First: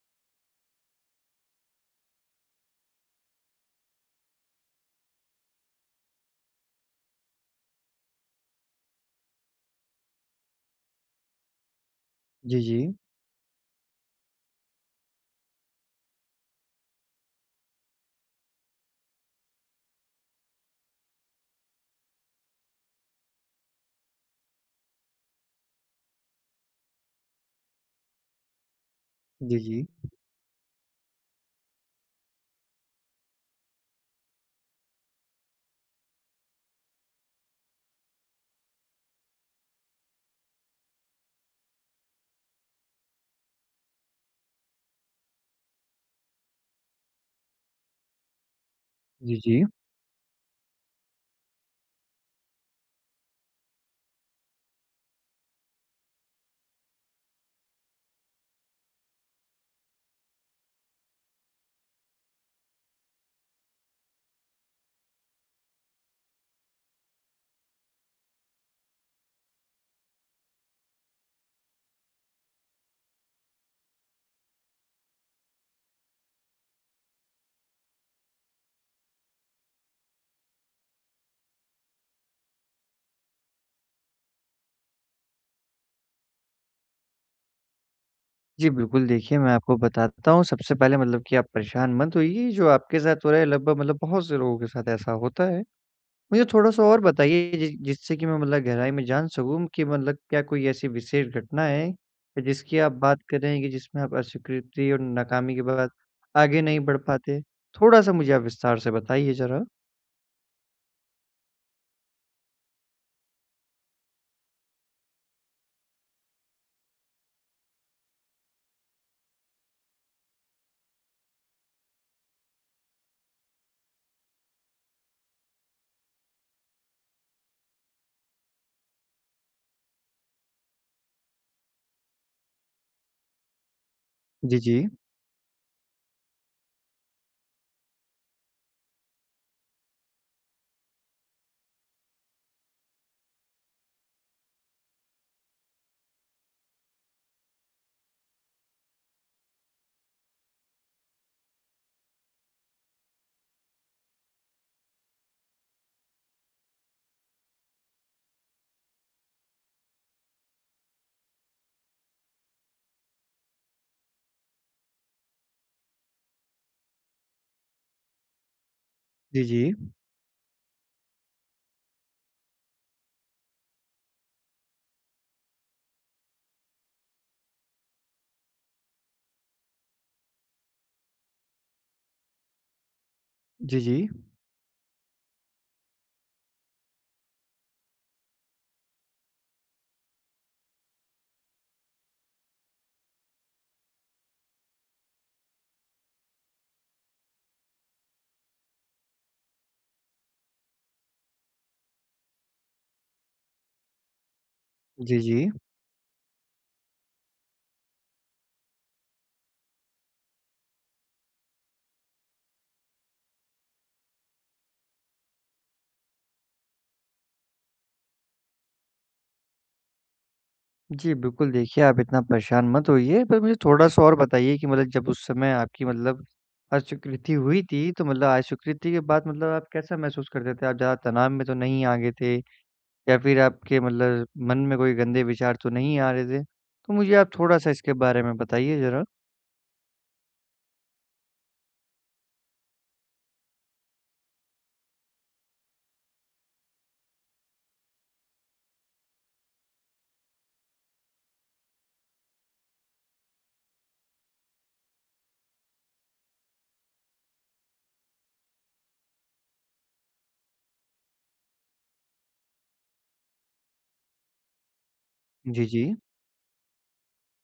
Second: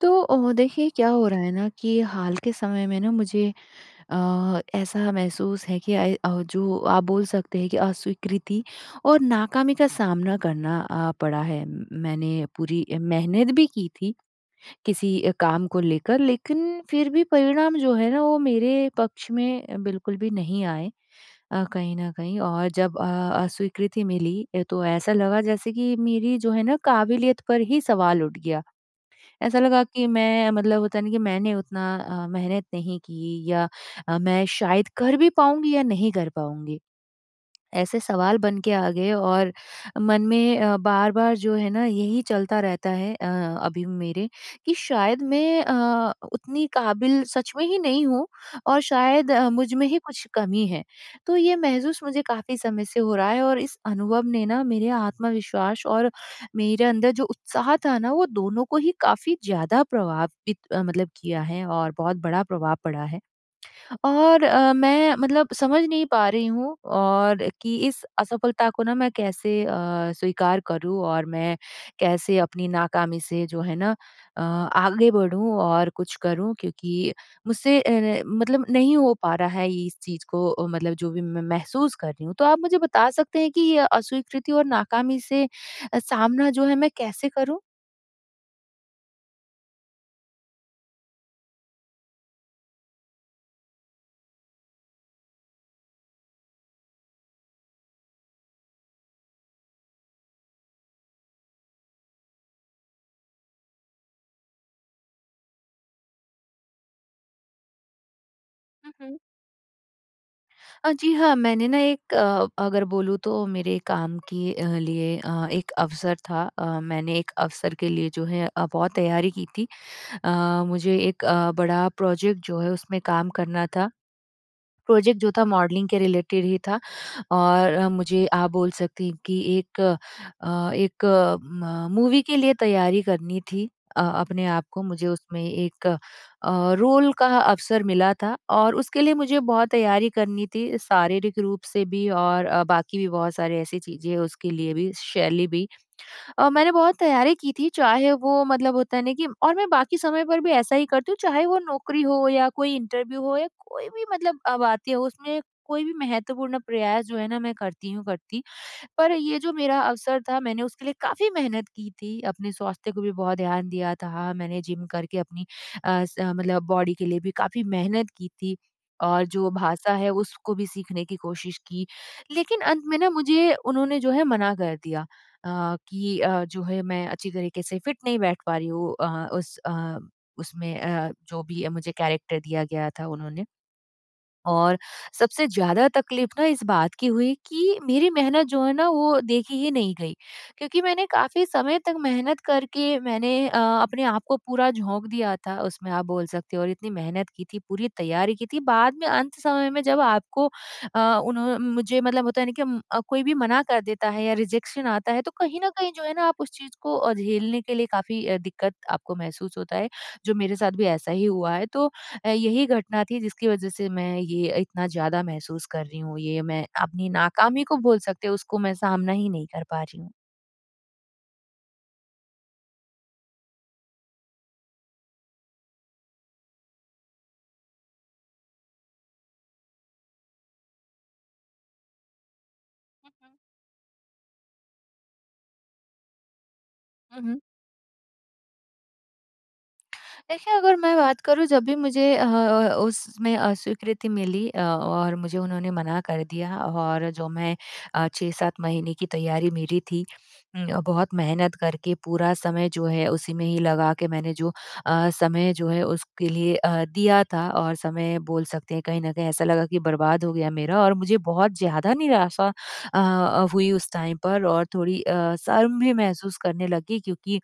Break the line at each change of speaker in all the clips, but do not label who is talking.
तो देखिए क्या हो रहा है ना कि हाल के समय में ना मुझे ऐसा महसूस है कि जो आप बोल सकते हैं कि अस्वीकृति और नाकामी का सामना करना पड़ा है। मैंने
जी, जी।
पूरी मेहनत भी की थी किसी काम को लेकर, लेकिन फिर भी परिणाम जो है ना वो मेरे पक्ष में बिल्कुल भी नहीं आए कहीं ना कहीं। और जब अस्वीकृति मिली तो ऐसा लगा जैसे कि मेरी जो है ना काबिलियत पर ही सवाल उठ गया।
जी,
ऐसा लगा
जी।
कि मैं मतलब होता है ना कि मैंने उतना मेहनत नहीं की या मैं शायद कर भी पाऊँगी या नहीं कर पाऊँगी। ऐसे सवाल बन के आ गए और मन में बार-बार जो है ना यही चलता रहता है अभी मेरे कि शायद मैं उतनी काबिल सच में ही नहीं हूँ और शायद
जी, जी।
मुझ में ही कुछ कमी है। तो ये महसूस मुझे काफ़ी समय से हो रहा है और इस अनुभव ने ना मेरे आत्मविश्वास और मेरे अंदर जो उत्साह था ना वो दोनों को ही काफ़ी ज़्यादा प्रभावित मतलब किया है और बहुत बड़ा प्रभाव पड़ा है। और मैं मतलब समझ नहीं पा रही हूँ और कि इस असफलता को ना मैं कैसे स्वीकार करूँ और मैं कैसे अपनी नाकामी से जो है ना आगे बढ़ूँ और कुछ करूँ, क्योंकि मुझसे मतलब नहीं हो पा रहा है ये इस चीज़ को मतलब जो भी मैं महसूस कर रही हूँ। तो आप मुझे बता सकते हैं कि ये अस्वीकृति और नाकामी से सामना जो है मैं कैसे करूँ?
जी, बिल्कुल देखिए, मैं आपको बताता हूँ सबसे पहले मतलब कि आप परेशान मत होइए, जो आपके साथ हो रहा है लगभग मतलब बहुत से लोगों के साथ ऐसा होता है। मुझे थोड़ा-सा और बताइए जि जिससे कि मैं मतलब गहराई में जान सकूँ कि मतलब क्या कोई ऐसी विशेष घटना है, जिसकी आप बात कर रहे हैं, कि जिसमें आप अस्वीकृति और नाकामी के बाद आगे नहीं बढ़ पाते? थोड़ा-सा मुझे आप विस्तार से बताइए ज़रा।
जी हाँ, मैंने ना एक अगर बोलूँ तो मेरे काम के लिए एक अवसर था। मैंने एक अवसर के लिए जो है बहुत तैयारी की थी। मुझे एक बड़ा प्रोजेक्ट जो है उसमें काम करना था। प्रोजेक्ट जो था मॉडलिंग के रिलेटेड ही था और मुझे आप बोल सकती हैं कि एक म मूवी के लिए तैयारी करनी थी। अपने
जी,
आप को
जी।
मुझे उसमें एक रोल का अवसर मिला था और उसके लिए मुझे बहुत तैयारी करनी थी शारीरिक रूप से भी और बाकी भी बहुत सारी ऐसी चीज़ें उसके लिए भी, शैली भी। मैंने बहुत तैयारी की थी, चाहे वो मतलब होता है ना कि, और मैं बाकी समय पर भी ऐसा ही करती हूँ, चाहे वो नौकरी हो या कोई इंटरव्यू हो या कोई भी मतलब अब आती है उसमें कोई भी महत्वपूर्ण प्रयास जो है ना मैं करती हूँ करती। पर ये जो मेरा अवसर था, मैंने उसके लिए काफ़ी मेहनत की थी, अपने स्वास्थ्य को भी बहुत ध्यान दिया था, मैंने जिम करके अपनी अ, स मतलब बॉडी के लिए भी काफ़ी मेहनत की थी और
जी,
जो
जी।
भाषा है उसको भी सीखने की कोशिश की। लेकिन अंत में ना मुझे उन्होंने जो है मना कर दिया कि जो है मैं अच्छी तरीके से फिट नहीं बैठ पा रही हूँ उसमें जो भी मुझे कैरेक्टर दिया गया था उन्होंने।
जी, जी।
और सबसे ज़्यादा तकलीफ़ ना इस बात की हुई कि मेरी मेहनत जो है ना वो देखी ही नहीं गई। क्योंकि मैंने काफ़ी समय तक मेहनत करके मैंने अपने आप को पूरा झोंक दिया था उसमें आप बोल सकते हो, और इतनी मेहनत की थी, पूरी तैयारी की थी। बाद में अंत समय में जब आपको अ, उन्हों मुझे मतलब होता है ना कि कोई भी मना कर देता है या रिजेक्शन आता
जी,
है तो
जी।
कहीं न कहीं जो है ना आप उस चीज़ को झेलने के लिए काफ़ी दिक्कत आपको महसूस होता है, जो मेरे साथ भी ऐसा ही हुआ है। तो यही घटना थी जिसकी वजह से मैं ये इतना ज़्यादा महसूस कर रही हूँ, ये मैं अपनी नाकामी को बोल सकते हैं उसको मैं सामना ही नहीं कर पा रही हूँ।
जी, बिल्कुल देखिए, आप इतना परेशान मत होइए, पर मुझे थोड़ा-सा और बताइए कि मतलब जब उस समय आपकी मतलब अस्वीकृति हुई थी, तो मतलब अस्वीकृति के बाद मतलब आप कैसा महसूस करते थे? आप ज़्यादा तनाव में तो नहीं आ गए थे, या फिर आपके मतलब मन में कोई गंदे विचार तो नहीं आ रहे थे? तो मुझे
हुँ,
आप
हुँ।
थोड़ा-सा इसके बारे में बताइए ज़रा।
देखिए, अगर मैं बात करूँ जब भी मुझे उसमें अस्वीकृति मिली और मुझे उन्होंने मना कर दिया और जो मैं 6-7 महीने की तैयारी मेरी थी, बहुत मेहनत करके पूरा समय जो है उसी में ही लगा के मैंने जो समय जो है उसके लिए दिया था और समय बोल सकते हैं कहीं न कहीं ऐसा लगा कि बर्बाद हो गया मेरा, और मुझे बहुत ज़्यादा निराशा हुई उस टाइम पर और थोड़ी
जी,
शर्म
जी।
भी महसूस करने लगी, क्योंकि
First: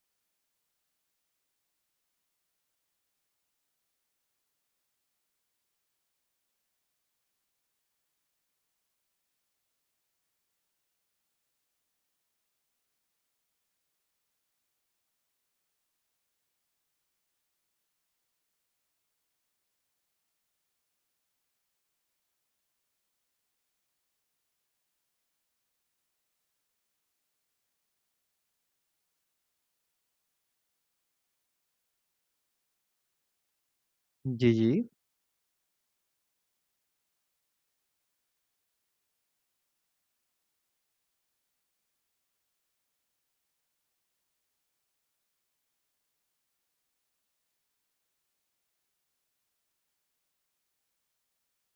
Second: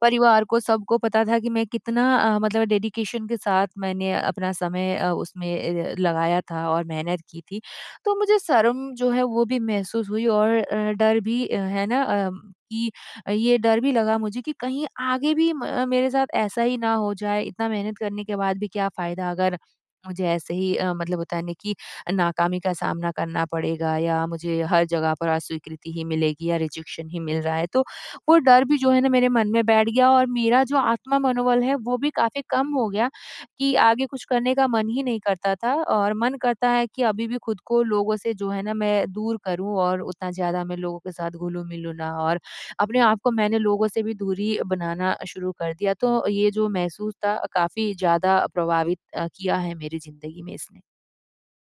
परिवार को सबको पता था कि मैं कितना मतलब डेडिकेशन के साथ मैंने अपना समय उसमें लगाया था और मेहनत की थी। तो मुझे शर्म जो है वो भी महसूस हुई और डर भी है ना कि ये डर भी लगा मुझे कि कहीं आगे भी म मेरे साथ ऐसा ही ना हो जाए, इतना मेहनत करने के बाद भी क्या फ़ायदा, अगर मुझे ऐसे ही मतलब होता है ना कि नाकामी का सामना करना पड़ेगा या मुझे हर जगह पर अस्वीकृति ही मिलेगी या रिजेक्शन ही मिल रहा है। तो वो डर भी जो है ना मेरे मन में बैठ गया और मेरा जो आत्म मनोबल है वो भी काफ़ी कम हो गया कि आगे कुछ
जी,
करने का
जी।
मन ही नहीं करता था और मन करता है कि अभी भी खुद को लोगों से जो है ना मैं दूर करूँ और उतना ज़्यादा मैं लोगों के साथ घुलूँ-मिलूँ ना। और अपने आप को मैंने लोगों से भी दूरी बनाना शुरू कर दिया। तो ये जो महसूस था काफ़ी ज़्यादा प्रभावित किया है मेरी ज़िंदगी में इसने।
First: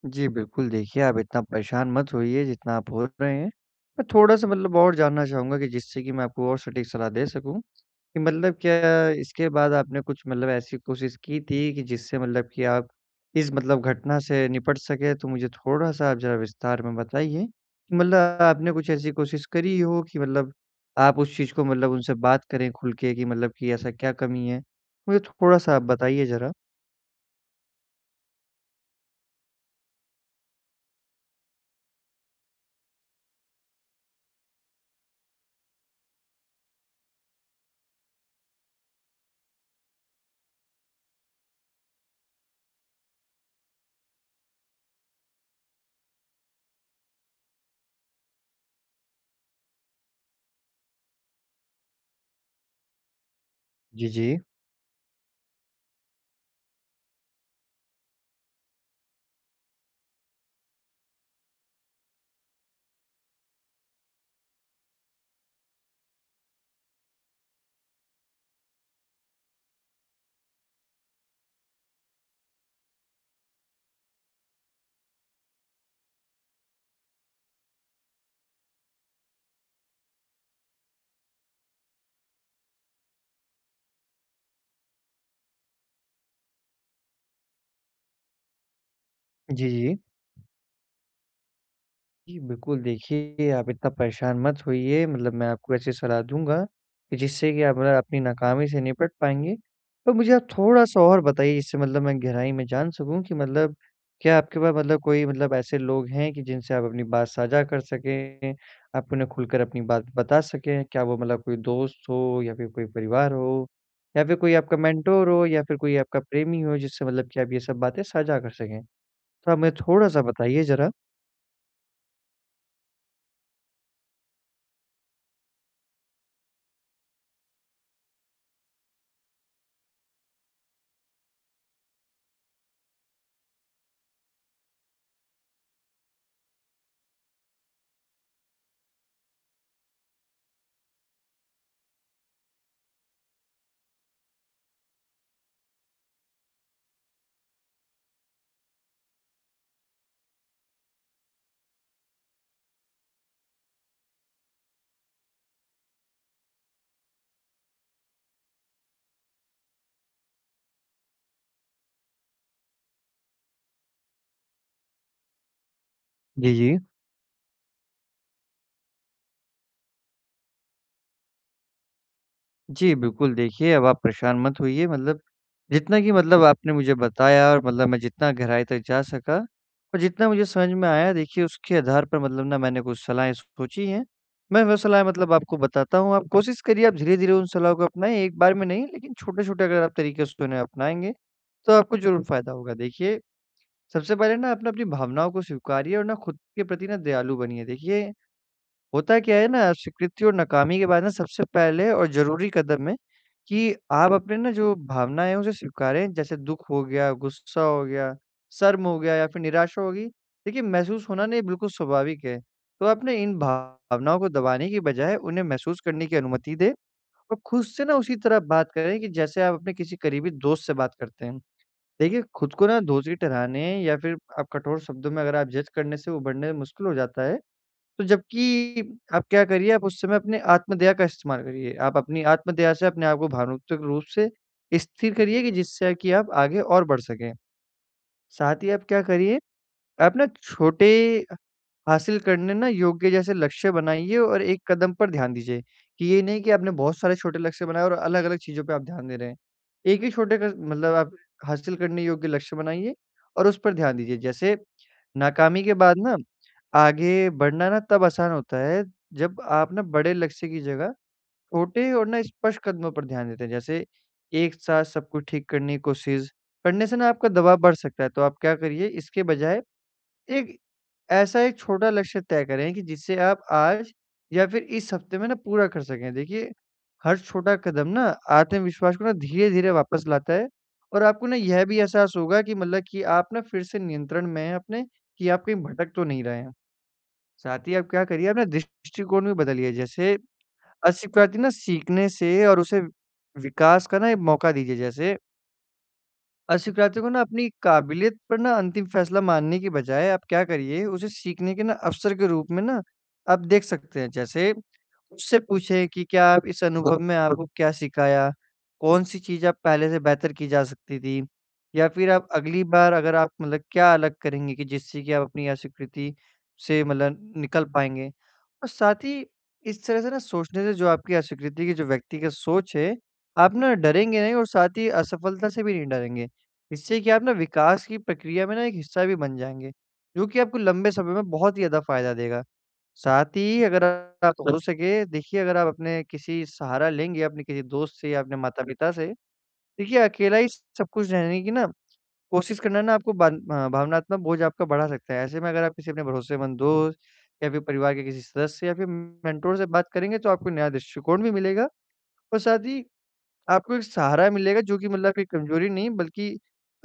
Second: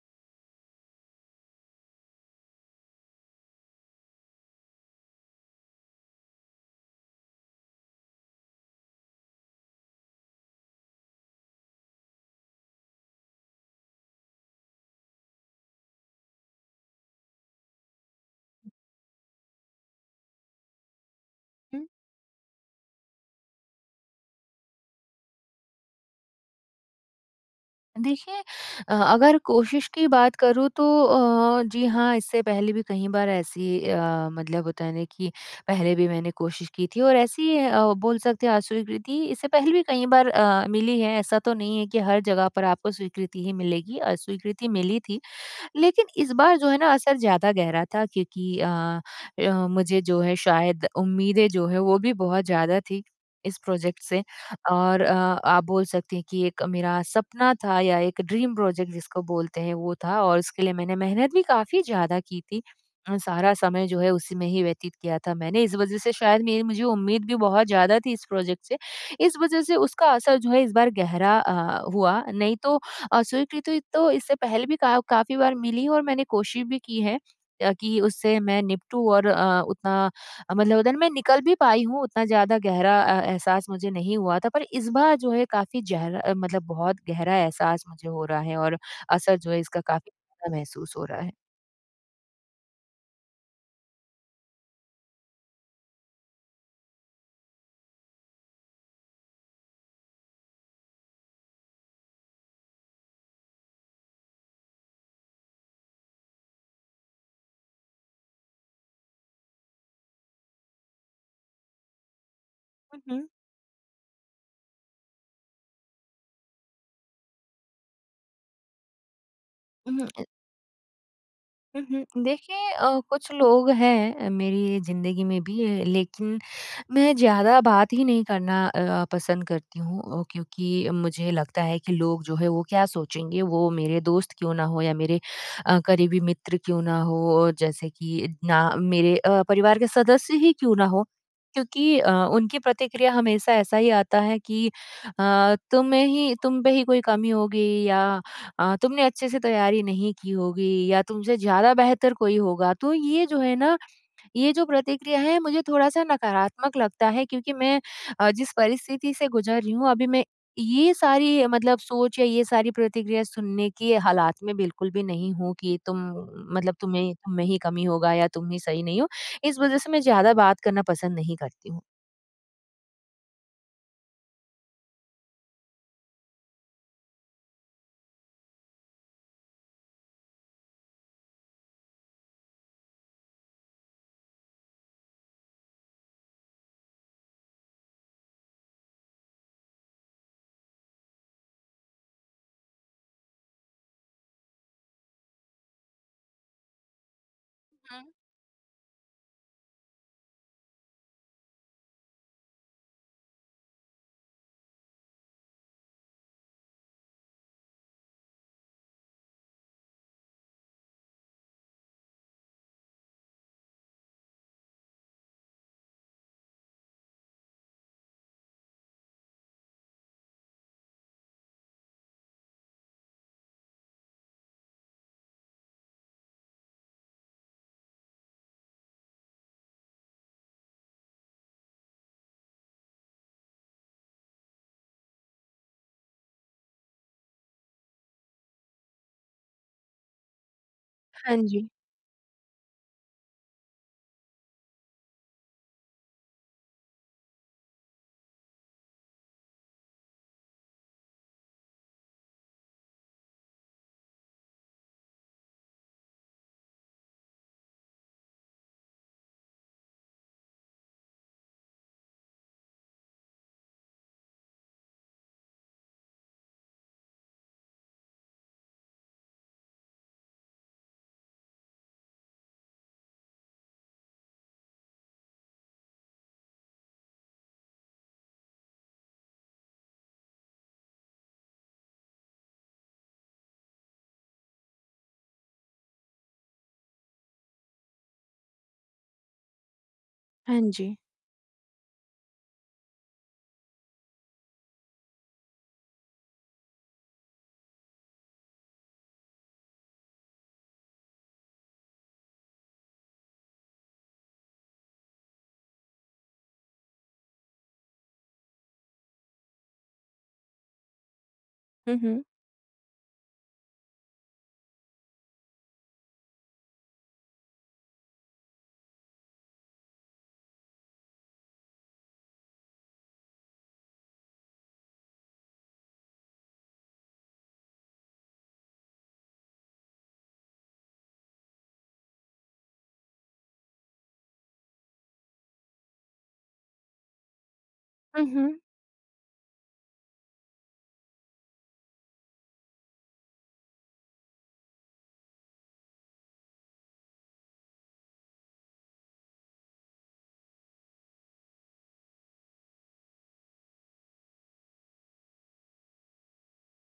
जी, बिल्कुल देखिए, आप इतना परेशान मत होइए जितना आप हो रहे हैं। मैं थोड़ा-सा मतलब और जानना चाहूँगा, कि जिससे कि मैं आपको और सटीक सलाह दे सकूँ। कि मतलब क्या इसके बाद आपने कुछ मतलब ऐसी कोशिश की थी कि जिससे मतलब कि आप इस मतलब घटना से निपट सकें? तो मुझे थोड़ा-सा आप ज़रा विस्तार में बताइए कि मतलब आपने कुछ ऐसी कोशिश करी हो कि मतलब आप उस चीज़ को मतलब उनसे बात करें खुल के, कि मतलब कि ऐसा क्या कमी है? मुझे थोड़ा-सा आप बताइए ज़रा।
देखिए अगर कोशिश की बात करूँ तो जी हाँ, इससे पहले भी कई बार ऐसी मतलब होता है ना कि पहले भी मैंने कोशिश की थी और ऐसी बोल सकते हैं अस्वीकृति इससे पहले भी कई बार मिली है। ऐसा तो नहीं है कि हर जगह पर आपको स्वीकृति ही मिलेगी, अस्वीकृति मिली थी। लेकिन इस बार जो है ना असर ज़्यादा गहरा था, क्योंकि मुझे जो है शायद उम्मीदें जो है वो भी बहुत ज़्यादा थी इस प्रोजेक्ट
जी,
से,
जी।
और आप बोल सकते हैं कि एक मेरा सपना था या एक ड्रीम प्रोजेक्ट जिसको बोलते हैं वो था और उसके लिए मैंने मेहनत भी काफ़ी ज़्यादा की थी। सारा समय जो है उसी में ही व्यतीत किया था मैंने, इस वज़ह से शायद मेरी मुझे उम्मीद भी बहुत ज़्यादा थी इस प्रोजेक्ट से। इस वज़ह से उसका असर जो है इस बार गहरा हुआ, नहीं तो स्वीकृति तो इससे पहले भी का काफ़ी बार मिली और मैंने कोशिश भी की है कि उससे मैं निपटूँ और उतना मतलब होता है ना मैं निकल भी पाई हूँ, उतना ज़्यादा गहरा एहसास मुझे नहीं हुआ था। पर इस बार जो है काफ़ी गहरा मतलब बहुत गहरा एहसास मुझे हो रहा है और असर जो है
जी,
इसका
जी।
काफ़ी ज़्यादा महसूस हो रहा है।
जी, बिल्कुल देखिए, आप इतना परेशान मत होइए मतलब, मैं आपको ऐसी सलाह दूँगा कि जिससे कि आप मतलब अपनी नाकामी से निपट पाएँगे। तो मुझे आप थोड़ा-सा और बताइए, जिससे मतलब मैं गहराई में जान सकूँ कि मतलब क्या आपके पास मतलब कोई मतलब ऐसे लोग हैं कि जिनसे आप अपनी बात साझा कर सकें, आप उन्हें खुलकर अपनी बात बता सकें? क्या वो मतलब कोई दोस्त हो या फिर कोई
हुँ, हुँ।
परिवार हो या फिर कोई आपका मेंटर हो या फिर कोई आपका प्रेमी हो, जिससे मतलब कि आप ये सब बातें साझा कर सकें? तो आप मुझे थोड़ा-सा बताइए ज़रा।
हुँ, हुँ। देखिए कुछ लोग हैं मेरी ज़िंदगी में भी, लेकिन मैं ज़्यादा बात ही नहीं करना पसंद करती हूँ क्योंकि मुझे लगता है कि लोग जो है वो क्या सोचेंगे, वो मेरे दोस्त क्यों ना हो या मेरे करीबी मित्र क्यों ना हो, जैसे कि ना मेरे परिवार के सदस्य ही क्यों ना हो। क्योंकि उनकी प्रतिक्रिया हमेशा ऐसा ही आता है कि तुम्हें ही तुम पे ही कोई कमी होगी या तुमने अच्छे से तैयारी नहीं की होगी या तुमसे ज़्यादा बेहतर कोई होगा। तो ये जो है ना ये जो प्रतिक्रिया है मुझे थोड़ा-सा नकारात्मक लगता है, क्योंकि मैं जिस परिस्थिति से गुज़र रही हूँ अभी, मैं ये सारी मतलब सोच या ये सारी प्रतिक्रिया सुनने के हालात में बिल्कुल भी नहीं हूँ कि तुम
जी, जी।
मतलब तुम्हें तुम में ही कमी होगा या तुम ही सही नहीं हो। इस वज़ह से मैं ज़्यादा बात करना पसंद नहीं करती हूँ।
जी, बिल्कुल देखिए, अब आप परेशान मत होइए मतलब, जितना कि मतलब आपने मुझे बताया, और मतलब मैं जितना गहराई तक जा सका और जितना मुझे समझ में आया, देखिए उसके आधार पर मतलब ना मैंने कुछ सलाहें सोची हैं। मैं वो सलाह मतलब आपको बताता हूँ, आप कोशिश करिए, आप धीरे-धीरे उन सलाहों को अपनाएँ, एक बार में नहीं, लेकिन छोटे-छोटे अगर आप तरीके से उन्हें अपनाएँगे, तो आपको ज़रूर फ़ायदा होगा। देखिए, सबसे पहले ना आप ना अपनी भावनाओं को स्वीकारिए और ना खुद के प्रति ना दयालु बनिए।
हुँ।
देखिए, होता क्या है ना, स्वीकृति और नाकामी के बाद ना सबसे पहले और ज़रूरी कदम है कि आप अपने ना जो भावनाएँ हैं, उसे स्वीकारें। जैसे दुःख हो गया, गुस्सा हो गया, शर्म हो गया या फिर निराशा होगी। देखिए, महसूस होना ना ये बिल्कुल स्वाभाविक है। तो आपने इन भावनाओं को दबाने की बजाय उन्हें महसूस करने की अनुमति दें, और खुद से ना उसी तरह बात करें कि जैसे आप अपने किसी करीबी दोस्त से बात करते हैं। देखिए, खुद को ना दोषी ठहराने या फिर आप कठोर शब्दों में अगर आप जज करने से उभरने में मुश्किल हो जाता है। तो जबकि आप क्या करिए, आप उस समय अपने आत्मदया का इस्तेमाल करिए। आप अपनी आत्मदया से अपने आप को भावनात्मक रूप से स्थिर करिए कि जिससे कि आप आगे और बढ़ सकें। साथ ही आप क्या करिए, आप ना छोटे
हाँ जी।
हासिल करने ना योग्य जैसे लक्ष्य बनाइए और एक कदम पर ध्यान दीजिए, कि ये नहीं कि आपने बहुत सारे छोटे लक्ष्य बनाए और अलग-अलग चीज़ों पे आप ध्यान दे रहे हैं। एक ही छोटे क मतलब आप हासिल करने योग्य लक्ष्य बनाइए और उस पर ध्यान दीजिए। जैसे नाकामी के बाद ना आगे बढ़ना ना तब आसान होता है, जब आप ना बड़े लक्ष्य की जगह छोटे और ना स्पष्ट कदमों पर ध्यान देते हैं। जैसे एक साथ सब कुछ ठीक करने की कोशिश करने से ना आपका दबाव बढ़ सकता है, तो आप क्या करिए, इसके बजाय एक ऐसा एक छोटा लक्ष्य तय करें कि जिसे आप आज या फिर इस हफ्ते में ना पूरा कर सकें। देखिए, हर छोटा कदम ना आत्मविश्वास को ना धीरे-धीरे वापस लाता है, और आपको ना यह भी एहसास होगा कि मतलब कि आप ना फिर से नियंत्रण में हैं अपने, कि आप कहीं भटक तो नहीं रहे हैं। साथ ही आप क्या करिए, अपना दृष्टिकोण भी बदलिए। जैसे
हाँ जी।
अस्वीकृति ना सीखने से, और उसे विकास का ना एक मौका दीजिए। जैसे अस्वीकार्यता को ना अपनी काबिलियत पर ना अंतिम फैसला मानने की बजाय आप क्या करिए, उसे सीखने के ना अवसर के रूप में ना आप देख सकते हैं। जैसे उससे पूछें कि क्या आप, इस अनुभव में आपको क्या सिखाया? कौन-सी चीज़ आप पहले से बेहतर की जा सकती थी? या
हुँ,
फिर
हुँ।
आप अगली बार अगर आप मतलब क्या अलग करेंगे कि जिससे कि आप अपनी अस्वीकृति से मतलब निकल पाएँगे? और साथ ही इस तरह से ना सोचने से, जो आपकी अस्वीकृति की जो व्यक्तिगत सोच है, आप ना डरेंगे नहीं और साथ ही असफलता से भी नहीं डरेंगे। इससे कि आप ना विकास की प्रक्रिया में ना एक हिस्सा भी बन जाएँगे, जो कि आपको लंबे समय में बहुत ही ज़्यादा फ़ायदा देगा। साथ ही अगर आप, तो हो सके देखिए, अगर आप अपने किसी सहारा लेंगे, अपने किसी दोस्त से या
हुँ,
अपने
हुँ।
माता-पिता से, देखिए अकेला ही सब कुछ रहने की ना कोशिश करना ना आपको भावनात्मक बोझ आपका बढ़ा सकता है। ऐसे में अगर आप किसी अपने भरोसेमंद दोस्त या फिर परिवार के किसी सदस्य या फिर मेंटर से बात करेंगे, तो आपको नया दृष्टिकोण भी मिलेगा और साथ ही आपको एक सहारा मिलेगा, जो कि मतलब एक कमजोरी नहीं बल्कि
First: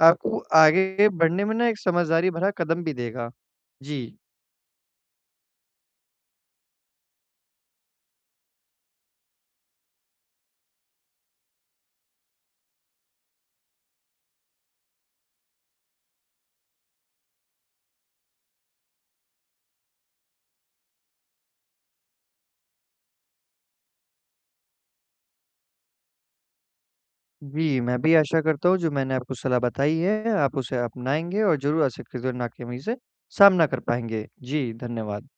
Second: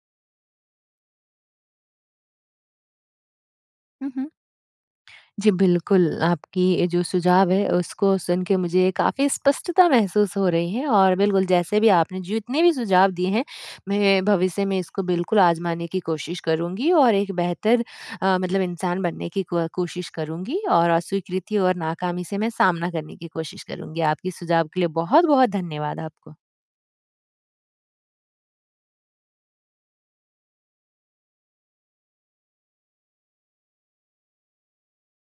आपको आगे बढ़ने में ना एक समझदारी भरा कदम भी देगा। जी।
हुँ, हुँ। जी, बिल्कुल, आपकी जो सुझाव है उसको सुन के मुझे काफ़ी स्पष्टता महसूस हो रही है, और बिल्कुल जैसे भी आपने जितने भी सुझाव दिए हैं, मैं भविष्य में इसको बिल्कुल आज़माने की कोशिश करूँगी और एक बेहतर मतलब इंसान बनने की को कोशिश करूँगी और अस्वीकृति और नाकामी से मैं सामना करने की कोशिश करूँगी। आपके सुझाव के लिए बहुत-बहुत धन्यवाद आपको।
जी, मैं भी आशा करता हूँ, जो मैंने आपको सलाह बताई है, आप उसे अपनाएँगे और ज़रूर असक्ति और नाकामी से सामना कर पाएँगे। जी, धन्यवाद।